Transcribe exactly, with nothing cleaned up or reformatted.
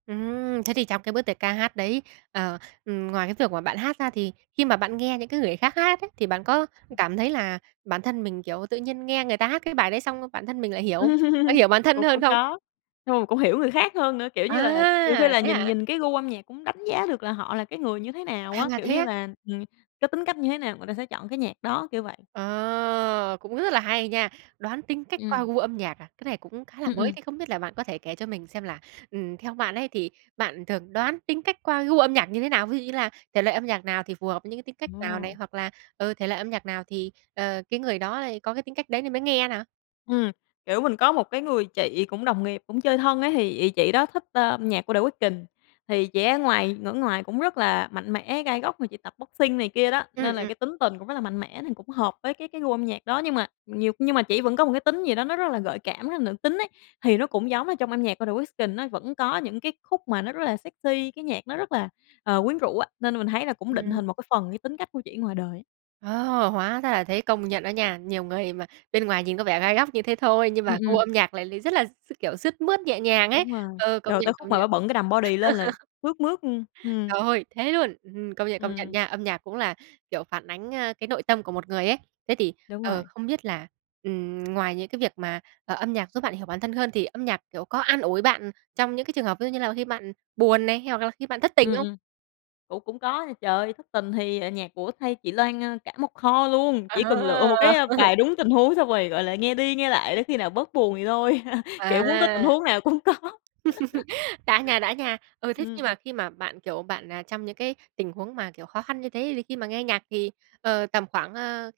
Ừm. Thế thì trong cái bước tiệc ca hát đấy, ờ, ừm, ngoài cái việc mà bạn hát ra thì khi mà bạn nghe những cái người khác hát ấy, thì bạn có Ừm. cảm thấy là bản thân mình, kiểu, tự nhiên nghe người ta hát cái bài đấy xong, bản thân mình lại hiểu không? Bạn hiểu bản thân Cũng hơn cũng không? có. Xong rồi cũng hiểu người khác hơn nữa, kiểu như là, nhiều khi À, là thế nhìn hả? nhìn cái gu âm nhạc cũng đánh giá được là họ là cái người như thế nào À, á. Kiểu thế như á? là ừm, cái tính cách như thế nào người ta sẽ chọn cái nhạc đó, kiểu vậy. Ờ. Cũng rất là hay nha! Đoán tính cách qua Ừm. gu âm nhạc à? Cái này cũng khá là Ừm, mới. ừm. Thế không biết là bạn có thể kể cho mình xem là, ừm, theo bạn ấy thì bạn thường đoán tính cách qua gu âm nhạc như thế nào? Ví dụ như là thể loại âm nhạc nào thì phù hợp với những cái tính cách nào này? Ờ. Hoặc là, ừ, thể loại âm nhạc nào thì, ờ, cái người đó lại có cái tính cách đấy nên mới nghe nè? Ừm, kiểu, mình có một cái người chị cũng đồng nghiệp cũng chơi thân á thì ị chị đó thích, a, âm nhạc của The Weeknd. Thì chị ấy ngoài ngở ngoài cũng rất là mạnh mẽ, gai góc mà chị tập boxing này kia đó, Ừm, nên là ừm. cái tính tình cũng rất là mạnh mẽ thì cũng hợp với cái cái gu âm nhạc đó. Nhưng mà nhiều nhưng mà chỉ vẫn có một cái tính gì đó nó rất là gợi cảm, rất là nữ tính ấy, thì nó cũng giống là trong âm nhạc của The Weeknd á vẫn có những cái khúc mà nó rất là sexy, cái nhạc nó rất là, ờ, quyến rũ á. Nên là mình thấy là cũng định Ừm. hình một cái phần như tính cách của chị ngoài đời. Wow, hóa ra là thế! Công nhận đó nha, nhiều người mà bên ngoài nhìn có vẻ gai góc như thế thôi, nhưng Ừm, mà gu ừm. âm nhạc lại lại rất là s kiểu, sướt mướt nhẹ nhàng ấy. Đúng rồi, Ừ, công rồi nhận, tới khúc công mà nhận. bả bận cái đầm body lên là sướt mướt luôn, ừm. Trời ơi, thế luôn. Ừm, công nhận, công nhận Ừm. nha, âm nhạc cũng là, kiểu, phản ánh, ơ, cái nội tâm của một người ấy. Thế thì, Đúng ờ, rồi. không biết là, ừm, ngoài những cái việc mà, ờ, âm nhạc giúp bạn hiểu bản thân hơn thì âm nhạc, kiểu, có an ủi bạn, ừm, trong những cái trường hợp ví dụ như là khi bạn buồn này, hoặc là khi bạn thất tình Ừm, hông? ừm, cũng cũng có nha. Trời ơi, thất tình thì, à, nhạc của Tay chị Loan, a, cả một kho luôn, chỉ cần lựa À. một cái, a, bài đúng tình huống xong rồi, gọi là, nghe đi nghe lại để khi nào bớt buồn thì thôi. Kiểu, muốn có tình À. huống nào cũng có. Đã nha, đã nha! Ừ, thế nhưng Ừm. mà khi mà bạn, kiểu, bạn, à, trong những cái tình huống mà, kiểu, khó khăn như thế thì khi mà nghe nhạc thì, ờ, tầm khoảng, ơ